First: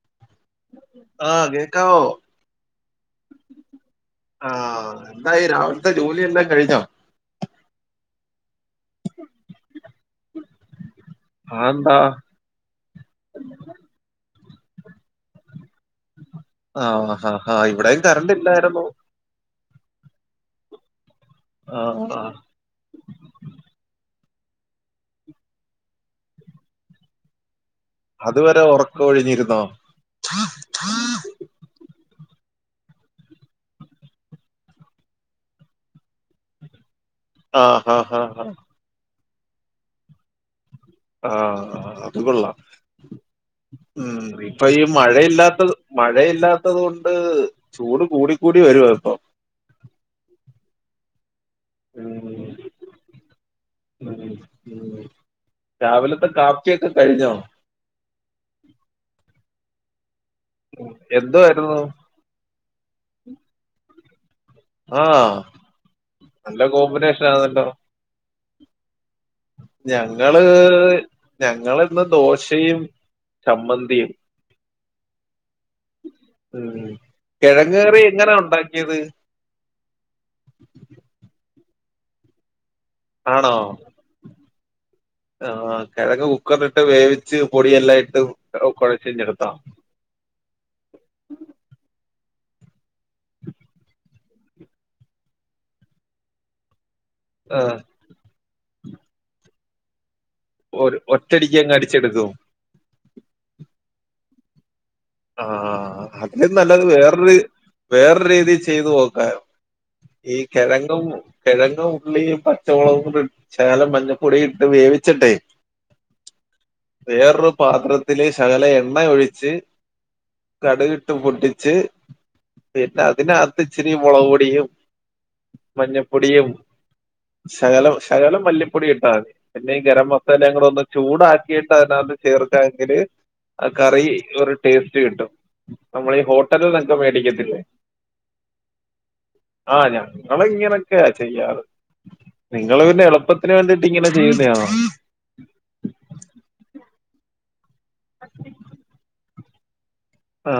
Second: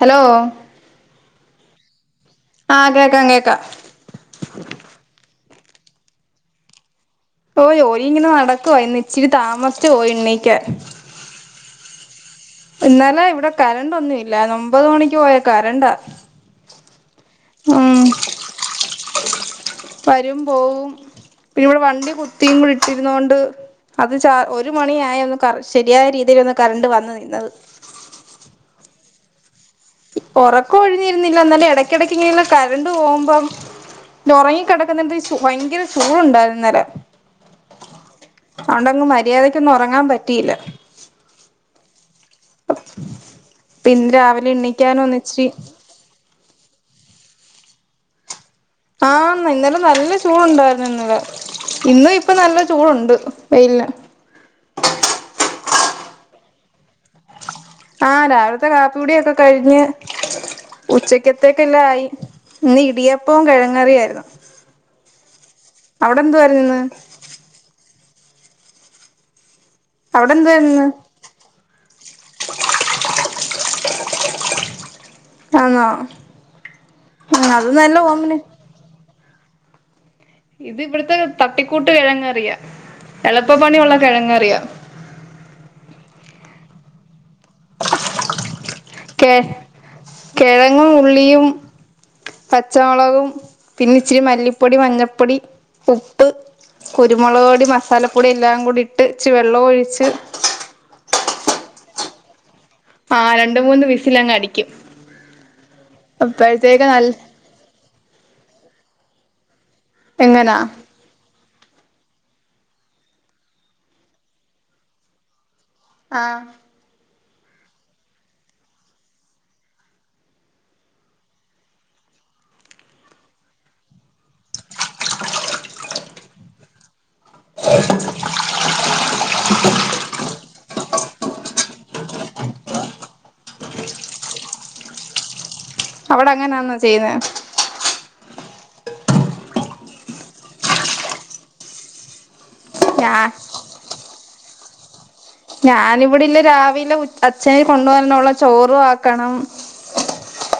Hello ആ കേക്കാവോ ആ കേൾക്കാം കേൾക്കാം അവിടുത്തെ ജോലി എല്ലാം കഴിഞ്ഞോ ഓ ജോലി ഇങ്ങനെ നടക്കുവാ ഇന്ന് ഇച്ചിരി താമസിച്ചുപോയി എണീക്കാൻ ആ ല്ല ഒമ്പത് മണിക്ക് പോയക്കാര ആ ഹ ഹ ഉം ഇവിടെയും കറണ്ട് ഇല്ലായിരുന്നു വരും പോവും പിന്ന ഇവിടെ ആ വണ്ടി ആ. കുത്തിയും കൂടി ഇട്ടിരുന്നൊണ്ട് അത് ച ഒരു മണിയായ ഒന്ന് ശരിയായ രീതിയിൽ ഒന്ന് കറണ്ട് വന്നു നിന്നത് അതുവരെ ഉറക്ക ഒഴിഞ്ഞിരുന്നോ ഉറക്ക ഒഴിഞ്ഞിരുന്നില്ല എന്നാലും ഇടയ്ക്കിടയ്ക്ക് ഇങ്ങനെ കരണ്ട് പോകുമ്പ ല്ല ഉറങ്ങി കിടക്കുന്നന്റെ ഭയങ്കര ചൂടുണ്ടായിരുന്നു ഇന്നലെ ആഹ ആഹ ആഹ മര്യാദയ്ക്ക് ഒന്നും ഉറങ്ങാൻ പറ്റിയില്ല ആ ആ അതു കൊള്ളാം ഇപ്പ ഇന്ന് ഉം രാവിലെ ഇപ്പൊ ഈ എണ്ണിക്കാനൊന്ന് ഇച്ചിരി മഴയില്ലാത്ത മഴയില്ല ഇല്ലാത്തത് കൊണ്ട് ചൂട് കൂടി ആ ഇന്നലെ നല്ല ചൂടു ഉണ്ടായിരുന്നു ഇന്നലെ ഇന്നും ഇപ്പൊ ഉം നല്ല ചൂടുണ്ട് വെയിലിന് ഉം ഉം രാവിലത്തെ കാപ്പിയൊക്കെ കഴിഞ്ഞോ ആ രാവിലത്തെ കാപ്പി കൂടിയോക്കെ കഴിഞ്ഞ് ഉം, എന്തുവായിരുന്നു ഉച്ചക്കത്തേക്കെല്ലാം ആയി ഇന്ന് ഇടിയപ്പവും കിഴങ്ങറിയായിരുന്നു ആ അവിടെ എന്തുവായിരുന്നു നല്ല ഇന്ന് കോമ്പിനേഷൻ ആന്നല്ലോ അവിടെ ഞങ്ങള് എന്തുവായിരുന്നു ഇന്ന് ഞങ്ങള് ഇന്ന് ദോശയും ചമ്മന്തിയും ആന്നോ ഉം ആഹ് അത് നല്ല കിഴങ്ങറി എങ്ങനാ കോമ്പിനേ ഉണ്ടാക്കിയത് ഇത് ഇവിടുത്തെ തട്ടിക്കൂട്ട് കിഴങ്ങറിയാ ആണോ എളുപ്പപ്പണിയുള്ള കിഴങ്ങറിയാ ആ കെഴങ് കുക്കറിലിട്ട് വേവി കച്ച് പൊടി എല്ലാം ഇട്ട് കെ കൊഴച്ച്ഞ്ഞെടുത്താ കിഴങ്ങും ഉള്ളിയും പച്ചമുളകും പിന്നെ ഇച്ചിരി മല്ലിപ്പൊടി മഞ്ഞപ്പൊടി ഉപ്പ് കുരുമുളക് ആ പൊടി മസാലപ്പൊടി എല്ലാം കൂടി ഇട്ട് ഇച്ച് വെള്ളോം ഒഴിച്ച് ഒരു ഒറ്റടിക്കങ്ങടിച്ചെടുക്കും ആ രണ്ട് മൂന്ന് വിസിലങ്ങ് അടിക്കും ആ അതി നല്ലത് അപ്പോഴത്തേക്ക് നല്ല വേറൊരു രി വേറൊരു രീതിൽ ചെയ്തു നോക്കാ ഈ എങ്ങനാ കെഴങ്ങും കെഴങ്ങും ഉള്ളിയും പച്ചമുളകും ശേലം മഞ്ഞപ്പൊടി ഇട്ട് വേവിച്ചിട്ടെ ആ വേറൊരു പാത്രത്തില് ശകല എണ്ണ ഒഴിച്ച് കടുകിട്ട് പൊട്ടിച്ച് പിന്നെ അതിനകത്ത് ഇച്ചിരി മുളക്പൊടിയും മഞ്ഞപ്പൊടിയും ശകലം ശകലം മല്ലിപ്പൊടി ഇട്ടാതി പിന്നെ ഗരം മസാല അങ്ങടെ ഒന്ന് ചൂടാക്കിയിട്ട് അതിനകത്ത് ചേർക്കങ്കില് ആ കറി ഒരു ടേസ്റ്റ് കിട്ടും നമ്മൾ ഈ അവിടെ അങ്ങനാന്നോ ഹോട്ടലിന്നക്ക ചെയ്യുന്നെ മേടിക്കത്തില്ലേ ആഞങ്ങള് ഇങ്ങനൊക്കെയ ചെയ്യാറ് നിങ്ങൾ പിന്നെ ഞാ എളുപ്പത്തിന് വേണ്ടിട്ട് ഇങ്ങനെ ചെയ്യുന്നയാണോ ഞാനിവിടല്ല രാവിലെ ഉ അച്ഛന് കൊണ്ടുവരാനള്ള ചോറു ആക്കണം ആ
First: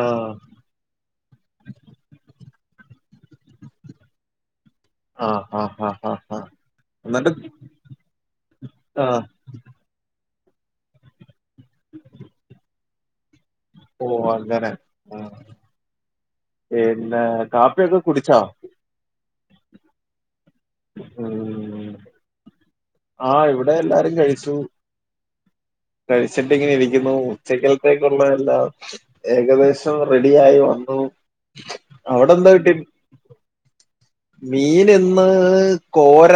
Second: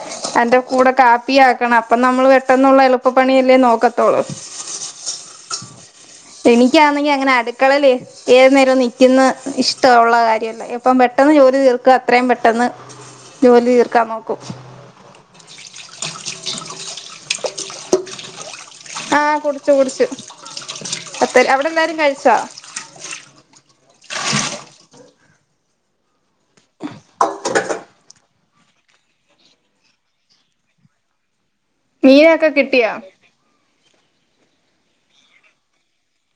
ന്റെ കൂടെ കാപ്പി ആക്കണം അപ്പൊ നമ്മൾ ട്ടെന്നുള്ള എളുപ്പപ്പണിയല്ലേ നോക്കത്തോളൂ ആ ആ ആ ആ എനിക്കാണെങ്കി എന്നിട്ട് അങ്ങനെ അടുക്കളൽ ഏത് നേരവും നി ആ ക്കുന്ന ഇഷ്ടുള്ള കാര്യല്ല ഇപ്പം പെട്ടെന്ന് ജോലി തീർക്ക അത്രയും പെട്ടെന്ന് ജോലി തീർക്കാൻ ഓ നോക്കും അങ്ങനെ ആ പിന്നെ കാപ്പിയൊക്കെ കുടിച്ചോ ആ കുടിച്ചു കുടിച്ചു അത്ത അവിടെ ഉം എല്ലാരും കഴിച്ചോ സു കഴിച്ചിട്ടിങ്ങനെ ഇരിക്കുന്നു ഉച്ചക്കിൽത്തേക്കുള്ള എല്ലാം ഏകദേശം റെഡിയായി വ ന്നു മീനൊക്കെ കിട്ടിയൊ മീൻ ഇന്ന് കോര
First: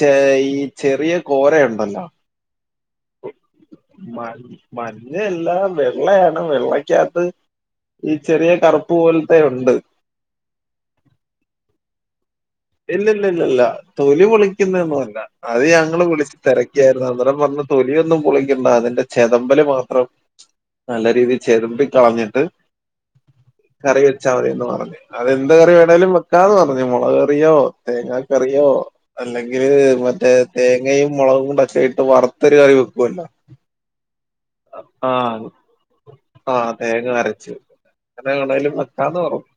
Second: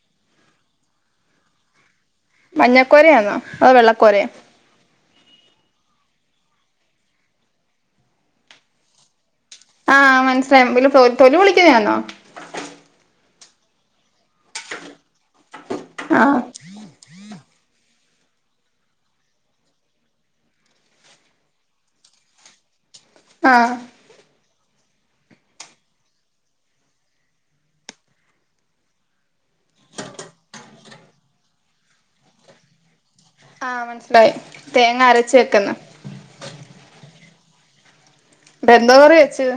ചെ ഈ ചെറിയ കോരയുണ്ടല്ലോ മഞ്ഞക്കോരയാന്നോ അതോ വെള്ളക്കോരയൊ ന്നെ എല്ലാം വെള്ളയാണ് വെള്ളക്കകത്ത് ഈ ചെറിയ കറുപ്പ് പോൽ ആ മനസ്സിലായി പി തൊലി തൊലി പൊളിക്കുന്നയാന്നോ ഇല്ല ല്ല ല്ല ല്ല തൊലി പൊളിക്കുന്നെയൊന്നും അല്ല അത് ഞങ്ങള് വിളിച്ച് ആഹ് തെരക്കിയായിരുന്നു അന്നരം പറഞ്ഞ തൊലിയൊ ന്നും പൊളിക്കണ്ട അതിന്റെ ചെതമ്പല് മാത്രം നല്ല രീതിയിൽ ചെരുമ്പി കളഞ്ഞിട്ട് ആഹ് കറി വെച്ചാ തിന്ന് പറഞ്ഞു അതെന്ത് കറി വേണേലും വെക്കാന്ന് പറഞ്ഞു മുളക് റിയോ തേങ്ങറിയോ അല്ലെങ്കിൽ മറ്റേ തേങ്ങയും മുളകും ഒ ക്കെട്ട് വറു ഒത്തരു കറി വെക്കുവല്ലോ ആ മനസ്സിലായി തേങ്ങ അരച്ച് വെക്കന്ന ആഹ് തേങ്ങ അരച്ചു [unintelligible] ഇപ്പെന്തോ കറി വക്കാന്ന് വെച്ച് പറഞ്ഞു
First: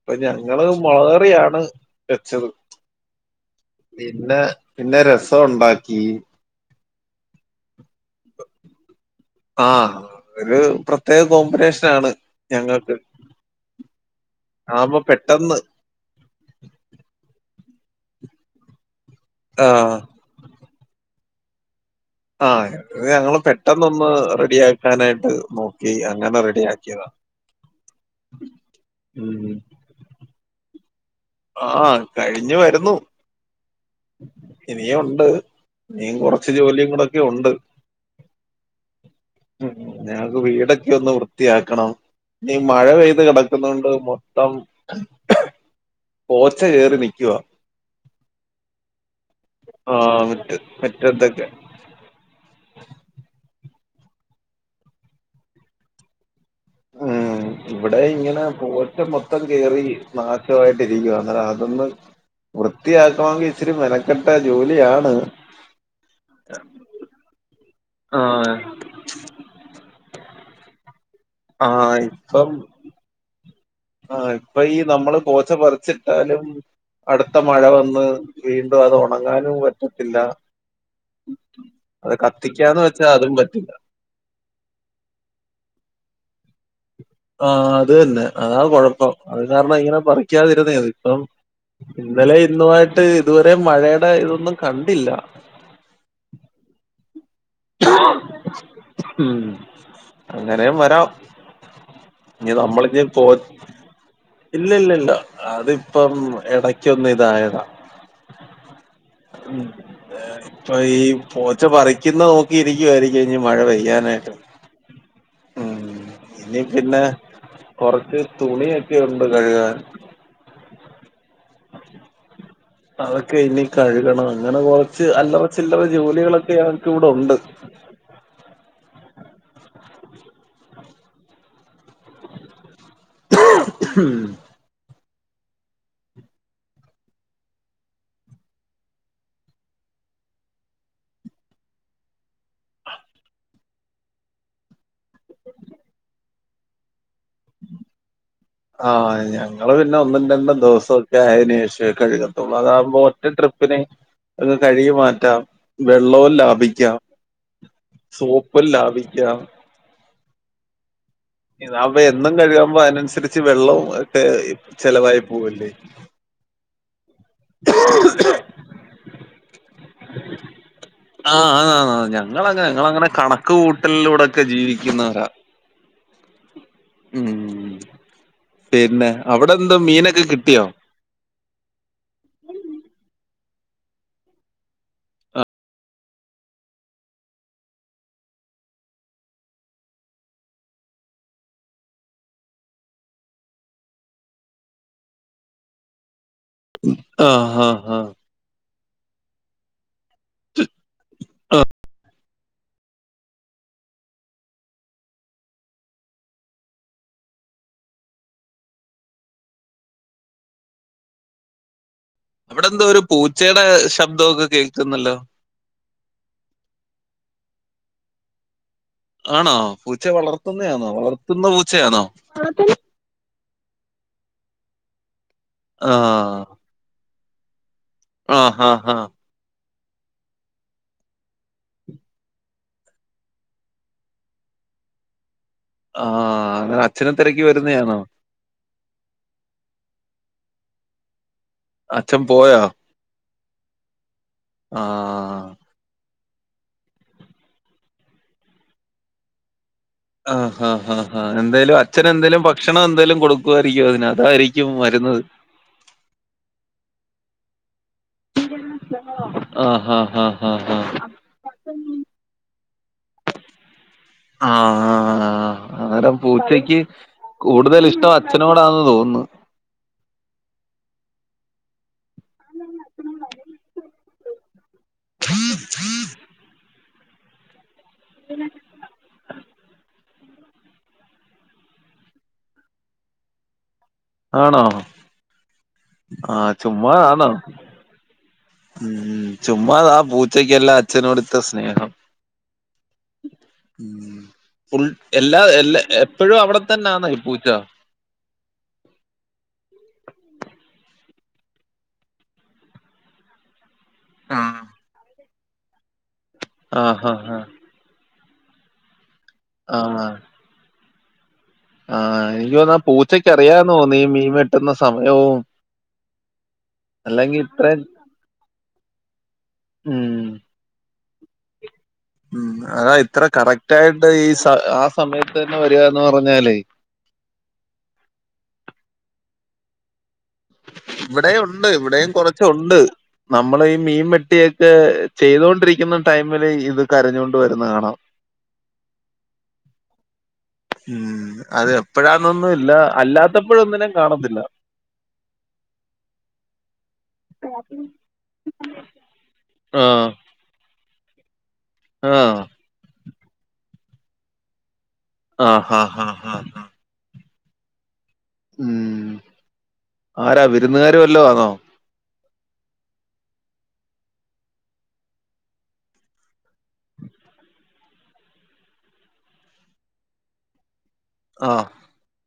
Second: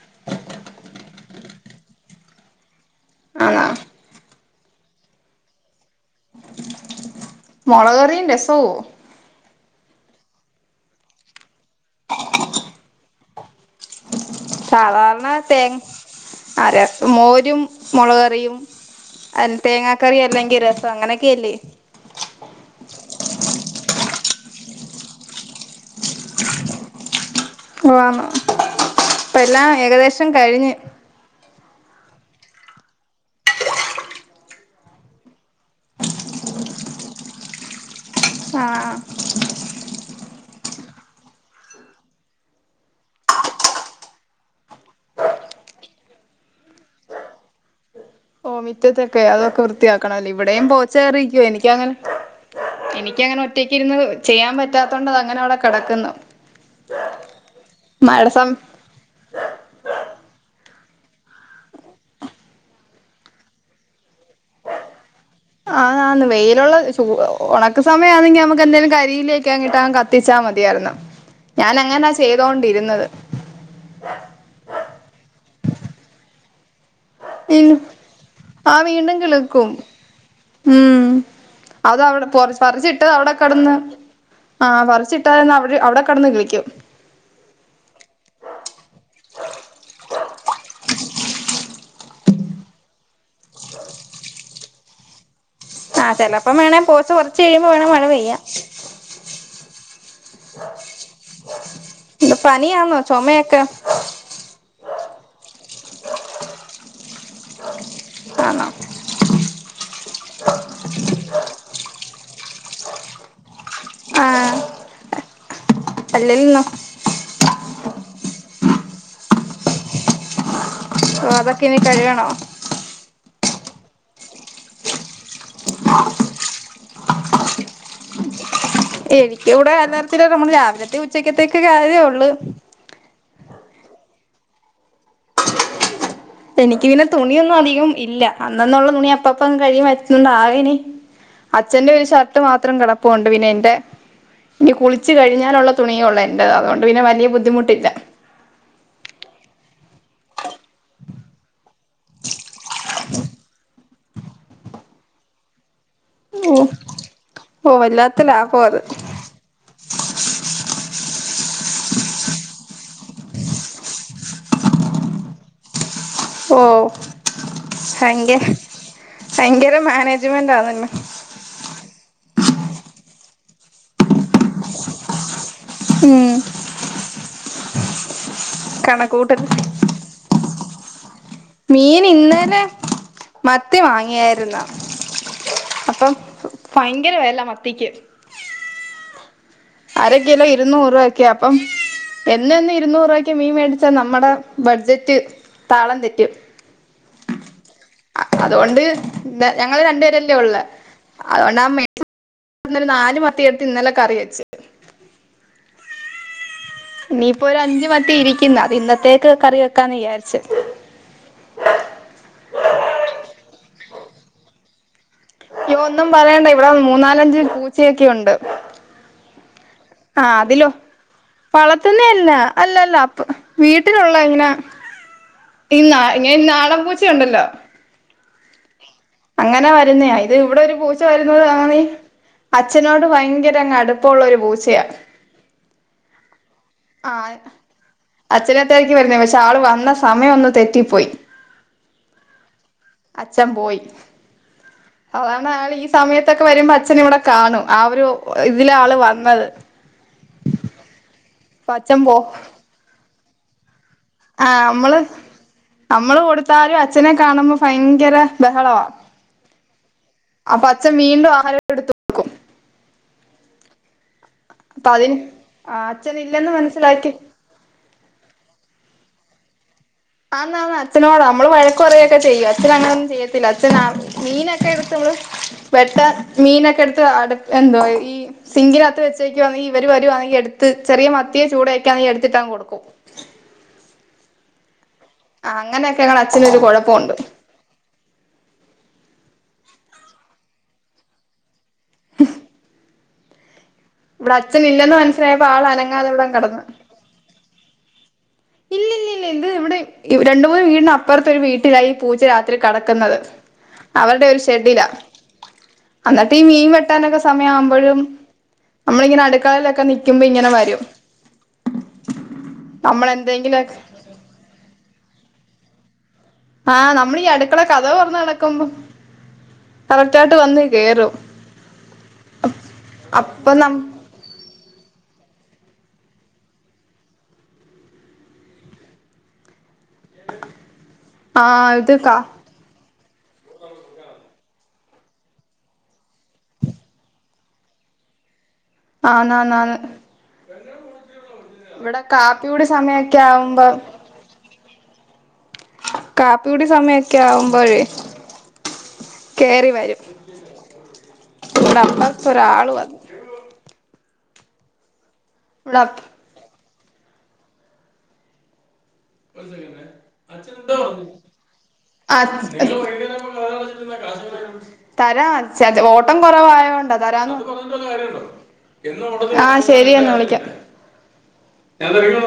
അപ്പൊ ഞങ്ങള് മൊളറിയാണ് വെച്ചത് ആണോ പിന്നെ പിന്നെ രസംവുണ്ടാക്കി മൊളക്ക്കറിയും രസവോ ആ ഒരു പ്രത്യേക കോമ്പിനേഷനാണ് ഞങ്ങൾക്ക് ആവുമ്പോ സാധാരണ പെട്ടെന്ന് തേ ആര മോരും മൊളക്കറിയും അ തേങ്ങാ ആഹ് കറി അല്ലെങ്കിൽ രസം അങ്ങനെയൊക്കെയല്ലേ ആ ഞങ്ങള് പെട്ടെന്ന ഒന്ന് റെഡിയാക്കാനായിട്ട് നോക്കി അങ്ങനെ റെഡി ആക്കിയതാ അപ്പ എല്ലാം ഏകദേശം കഴിഞ്ഞ് ആ കഴിഞ്ഞു വരുന്നു ഇനിയുണ്ട് ഇനിയും കൊറച്ച ജോലിയും കൂടെ ഒക്കെ ഉണ്ട് ആ ഉ ഞങ്ങക്ക് വീടൊക്കെ ഒന്ന് വൃത്തിയാക്കണം നീ മഴ പെയ്ത് കിടക്കുന്നുണ്ട് മൊത്തം പോച്ചാ കയറി നിക്കുവാ ഓ മിറ്റത്തൊക്കെ അതൊക്കെ ആഹ് വൃത്തിയാക്കണല്ലേ മുറ്റ ഇവിടെയും പോച്ചകേറി മുറ്റത്തൊക്കെ എനിക്കങ്ങനെ എനിക്കങ്ങനെ ഒറ്റക്ക് ഇരുന്ന് ചെയ്യാൻ പറ്റാത്തണ്ടത് അങ്ങനെ അവിടെ കിടക്കുന്നു ഉം ഇവിടെ മഴ ഇങ്ങനെ സം പൂച്ച മൊത്തം കേറി നാശമായിട്ട് അ അതൊന്ന് വൃത്തിയാക്കവാമെങ്കിൽ ഇച്ചിരി മെനക്കെട്ട ജോലിയാണ് ആതന്ന് വെയിലുള്ള ച ഉണ സമയമാണെങ്കിൽ ആഹ് നമ്മുക്ക് എന്തെങ്കിലും കരിയിലേക്ക അങ്ങിട്ടാ കത്തിച്ചാൽ മതിയായിരുന്നു ഞാൻ അങ്ങനാ ചെയ്തോണ്ടിരുന്നത് ആ ഇപ്പൊ ഈ നമ്മള് പോച്ച പറിച്ചിട്ടാലും അടുത്ത മഴ വന്ന് ആ വീണ്ടും അത് ഉണങ്ങാനും കിളിർക്കും പറ്റത്തില്ല ഉം അത അത് അവിടെ കത്തിക്കാന്ന് പറച്ചിട്ട് വെച്ചാ അവിടെ അതും പറ്റില്ല കടന്ന് ആ പറച്ചിട്ടായിന്ന് അ അവിടെ കടന്ന് കളിക്കും ആ അത് തന്നെ അതാ കൊഴപ്പം അത് കാരണം ഇങ്ങനെ പറിക്കാതിരുന്ന അത് ഇപ്പം ഇന്നലെ ഇന്നുമായിട്ട് ഇതുവരെ മഴയുടെ ഇതൊന്നും കണ്ടില്ല ആ ചെപ്പം വേണ പോച്ച പറിച്ച് കഴിയുമ്പോ വേണ മഴ പെയ്യാ ഉം അങ്ങനെയും വരാ ഇത് ഇ നമ്മള പനിയാന്നോ പോ ചുമയൊക്കെ ഇല്ലല്ലല്ല അത് ഇപ്പം ഇടക്കൊന്ന് ഇതായതാ ആണോ ഇപ്പ ഈ പോച്ച പറിക്കുന്ന നോക്കി ഒ ഇരിക്കുരിക്ക ആയിരിക്കും മഴ പെയും ആ ഉം അല്ലല്ലോ ഇനിക്ക പിന്നെ കുറച്ച് തുണിയൊക്കെ ഉണ്ട് കഴുകൻ ഓ അതൊക്കെ ഇനി കഴുകണോ അതൊക്കെ ഇനി കഴുകണം അങ്ങനെ കൊറച്ച് അല്ലവ ചില്ലറ ജോലികളൊക്കെ ഞനക്ക് ഇവിടെ ഉണ്ട് [unintelligible] എനിക്കിവിടെ അല്ലറച്ചില്ലറ നമ്മള് രാവിലത്തെ ഉച്ചയ്ക്കത്തേക്ക് കാര്യേ ഉള്ളൂ ഉം എനിക്ക് പിന്നെ തുണിയൊന്നും അധികം ഇല്ല അന്നന്നുള്ള തുണി അപ്പപ്പ കഴികി വച്ചൊണ്ട് ആകേനി അച്ഛന്റെ ഒരു ഷർട്ട് മാത്രം കിടപ്പുണ്ട് പിന്നെ എൻ്റ ഇനി കുളിച്ചു കഴിഞ്ഞാലുള്ള തുണിയള്ള എന്റെ അതുകൊണ്ട് പിന്നെ വലിയ ബുദ്ധിമുട്ടില്ല ആ ഞങ്ങള് പിന്നെ ഒന്നും രണ്ടും ദിവസൊക്കെ ആയന്ശേഷം കഴുക ത്തള്ളൂ അതകുമ്പോ ഒറ്റ ട്രിപ്പിന് ഒങ് കഴുകി മാറ്റാം വെള്ളവും ഓ ലാഭിക്കാം ഓ വല്ലാത്ത ലാഭം സോപ്പും അത് ലാഭിക്കാം ഇതാകുബൊ എന്നും കഴിയുമ്പോ അതനനുസരിച്ച് വെള്ളവും ഒക്കെ ചെലവായി പോവില്ലേ ഓ ഭയങ്കര ഭയങ്കര മാനേജ്മെന്റ് ആണല്ലേ ഇങ്ങള ഇങ്ങള അങ്ങനെ കണക്ക് കൂട്ടലിലൂടൊക്കെ ജീവിക്കുന്നവരാ ഉം ഉം പിന്നെ കണക്കൂട്ടൽ അവിടെ എന്തോ മീനൊക്കെ കിട്ടിയോ മീൻ ഇന്നലെ മത്തി വാങ്ങിയായിരുന്നു അപ്പൊ- ഭയങ്കര വില മത്തിക്ക് അര കിലോ ഇരുന്നൂറ് രൂപ ഒക്കെയ അപ്പം- എന്നും എന്നും ഇരുന്നൂറ് രൂപക്ക് മീൻ മേടിച്ചാ നമ്മുടെ- ബഡ്ജറ്റ്- താളം തെറ്റും ആ ആ ആ അതുകൊണ്ട് ഞങ്ങള് രണ്ടുപേരല്ലേ ഒള്ളു അതുകൊണ്ടാ [unintelligible] നാല് മത്തിയെടുത്ത് ഇന്നലെ കറി വെച്ച് ഇനിയിപ്പോ ഒരു അഞ്ച് മത്തി ഇരിക്കുന്നു അത് ഇന്നത്തേക്ക് കറി വെക്കാന്ന് വിചാരിച്ചു -അവിടെന്തോ ഒരു പൂച്ചയുടെ ശബ്ദമൊക്കെ കേൾക്കുന്നല്ലോ ഇ ഒന്നും പറയണ്ട ഇവിടെ മൂന്നാലഞ്ച് പൂച്ചയൊക്കെയുണ്ട് ആണോ പൂച്ച ആ അതിലോ- വളർത്തുന്നയാണോ വളർത്തുന്ന വളർത്തുന്ന പൂച്ചയാണോ അല്ല അല്ലല്ല അപ്പ വീട്ടിലുള്ള ഇങ്ങനെ- ഇങ്ങെ നാടൻ പൂച്ചുണ്ടല്ലോ ആ ആഹ് ആ അങ്ങനെ വരുന്ന ഇത് ഇവിടെ ഒരു പൂച്ച വരുന്നത് [unintelligible] അച്ഛനോട് ഭയങ്കരങ് അടുപ്പുള്ളൊ ഒരു പൂച്ചയാ ആഹ് അങ്ങനെ അച്ഛനെ ആ തിരക്കി വരുന്നയാണോ അച്ഛനെ തിരക്കി വരുന്നേ പക്ഷെ ആള് വന്നാ സമയമൊന്ന് തെറ്റിപ്പോയി അച്ഛൻ പോയൊ അച്ഛൻ പോയി ആഹ് അതാണ് അയാൾ ഈ സമയത്ത് ത്തൊക്ക വരുമ്പോ അച്ഛന് ഇവിടെ കാണും- ആ ഒരു ഇതില ആള് വന്നത് ആ ആ ആ ആ എന്തായാലും അച്ഛൻ എന്തേലും ഭക്ഷണം എന്തെലും കൊടു ക്കും ആഹ് അതായിരിക്കും നമ്മള് വരുന്നത് നമ്മള് കൊടുത്താലും അച്ഛനെ കാണുമ്പോ ഭയങ്കര ബഹളവാ ആ ഹാ ആാ ഹ അപ്പൊ ഹാ [inaudible] അച്ഛൻ വീണ്ടും ആഹാരം എടുത്ത് കൊടുക്കും ആ അപ്പൊ അതിന് ആആ ആഹ് അരം അച്ഛനില്ലെന്ന് പൂച്ചക്ക് മനസ്സിലാക്കി കൂടുതൽ ഇഷ ട്ടം അച്ഛനോട്‌ ആണെന്ന് തോന്നുന്നു ആ- അച്ഛനോട നമ്മള് വഴക്ക് അതന്നെ അച്ചനൊടാ നമ്മൾ വര്ക്ക് പറയൊക്കെ ചെയ്യും അച്ഛന അങ്ങനൊന്നും ചെയ്യത്തില്ല അച്ഛന മീനൊക്കെ [unintelligible] വെട്ട- മീനൊക്കെ എടുത്ത്- [unintelligible] എന്തോ ഈ സിംഗിനകത്ത് വെച്ചേക്കുവാ ഇവർ വരുവാണെങ്കിൽ എടുത്ത് ചെറിയ മത്തിയ ചൂട്യൊക്കെ എടുത്തിട്ടാ കൊടുക്കും ആണോ ആഹ് അങ്ങനെയൊക്കെ ഞങ്ങടെ ആ അച്ഛനൊരു ചുമ്മാ കുഴപ്പമുണ്ട് ആണോ ഉം ചുമാ ആ പൂച്ചയ്ക്ക്ല്ലാ അച്ഛ നോടിത്ര സ്നേഹം [inaudible] ഉം ഉ- ഇവിടെ ഫുൾ അച്ഛനില്ലെന്ന് എല്ല മനസ്സിലായപ്പോ ആള് എല്ല അനങ്ങാതെ ഇവിടങ്ങ് എപ്പഴും അവിടെ തന്നെ ആന്നോ ഈ പൂച്ച ഇല്ല ഇല്ല ഇല്ല ഇവിടെ ഇത് രണ്ട് മൂന്ന് വീട് അപ്പുറത്തരു വീട്ടിലായി ഈ പൂച്ച രാത്രി കടക്കുന്നത് അവരുടെ ഒരു ആഹ് ഷെഡിലാ എന്നിട്ട് ഈ മീൻ ആഹ് വെട്ടാനൊക്കെ ആഹ് സമയമാവുമ്പോഴും നമ്മളിങ്ങനെ അടുക്കളിലൊക്കെ നൽക്കുമ്പോ ഇങ്ങനെ വരും ആഹ- എനിക്കോന്നാ നമ്മൾ പൂച്ചക്ക് അറിയാന്നോ എന്തെങ്കിലുമൊക്കെ നീ മീൻ വെട്ടുന്ന സമയവും ആഹ് നമ്മൾ ഈ അല്ലെങ്കി അടുക്കള ഇത്രേം കതക് തുറന്ന് കിടക്കുമ്പോ കറക്റ്റ് ഉം ആയിട്ട് വന്ന് കേയറും ഉം അതാ ഇത്ര അപ്പൊ ന കറക്റ്റ് ആായിട്ട് ഈ സ ആ സമയത്ത് തന്നെ വരികന്ന് പറഞ്ഞാലേ- [inaudible] [inaudible] ഇവിടെ ഉണ്ട്- ആഹ് ഇത് ഇവിടെയും കാ കുറച്ച ഉണ്ട് നമ്മൾ ഈ മീൻ വെട്ടിയൊക്കെ ചെയ്തോൊണ്ടിരിക്കുന്ന ടൈമില് ഇത് കരഞ്ഞൊണ്ട് വരുന്ന കാണാം [inaudible] ആന്ന് ആന്ന് ന്ന് ഉം- അത് എപ്പോഴാന്നൊന്നും കാപ്പികുടി ഇല്ല സമയൊക്കെ ആവുമ്പോ അല്ലാത്തപ്പോഴൊന്നിനൻ കാണത്തില്ല കാപ്പിയുടെ സമയൊക്കെ ആവുമ്പോഴേ- കയറി വരും ആഹ് ഇവിടെ അമ്മക്ക ആഹ് ഒരാൾ വന്നു ഇവിടെ ആഹഹ് അപ്പ ഹാ് ഹാ ഹാ ഉം ആരാ വിരുന്നുകാര് വല്ലോ ആന്നോ അ [unintelligible] തരാ ച്ച ഓട്ടം കുറവായതോണ്ടാ തരാന്ന് ആഹ ശെരി എന്നാാ വിളിക്കാം ആഹ് ഞന്ത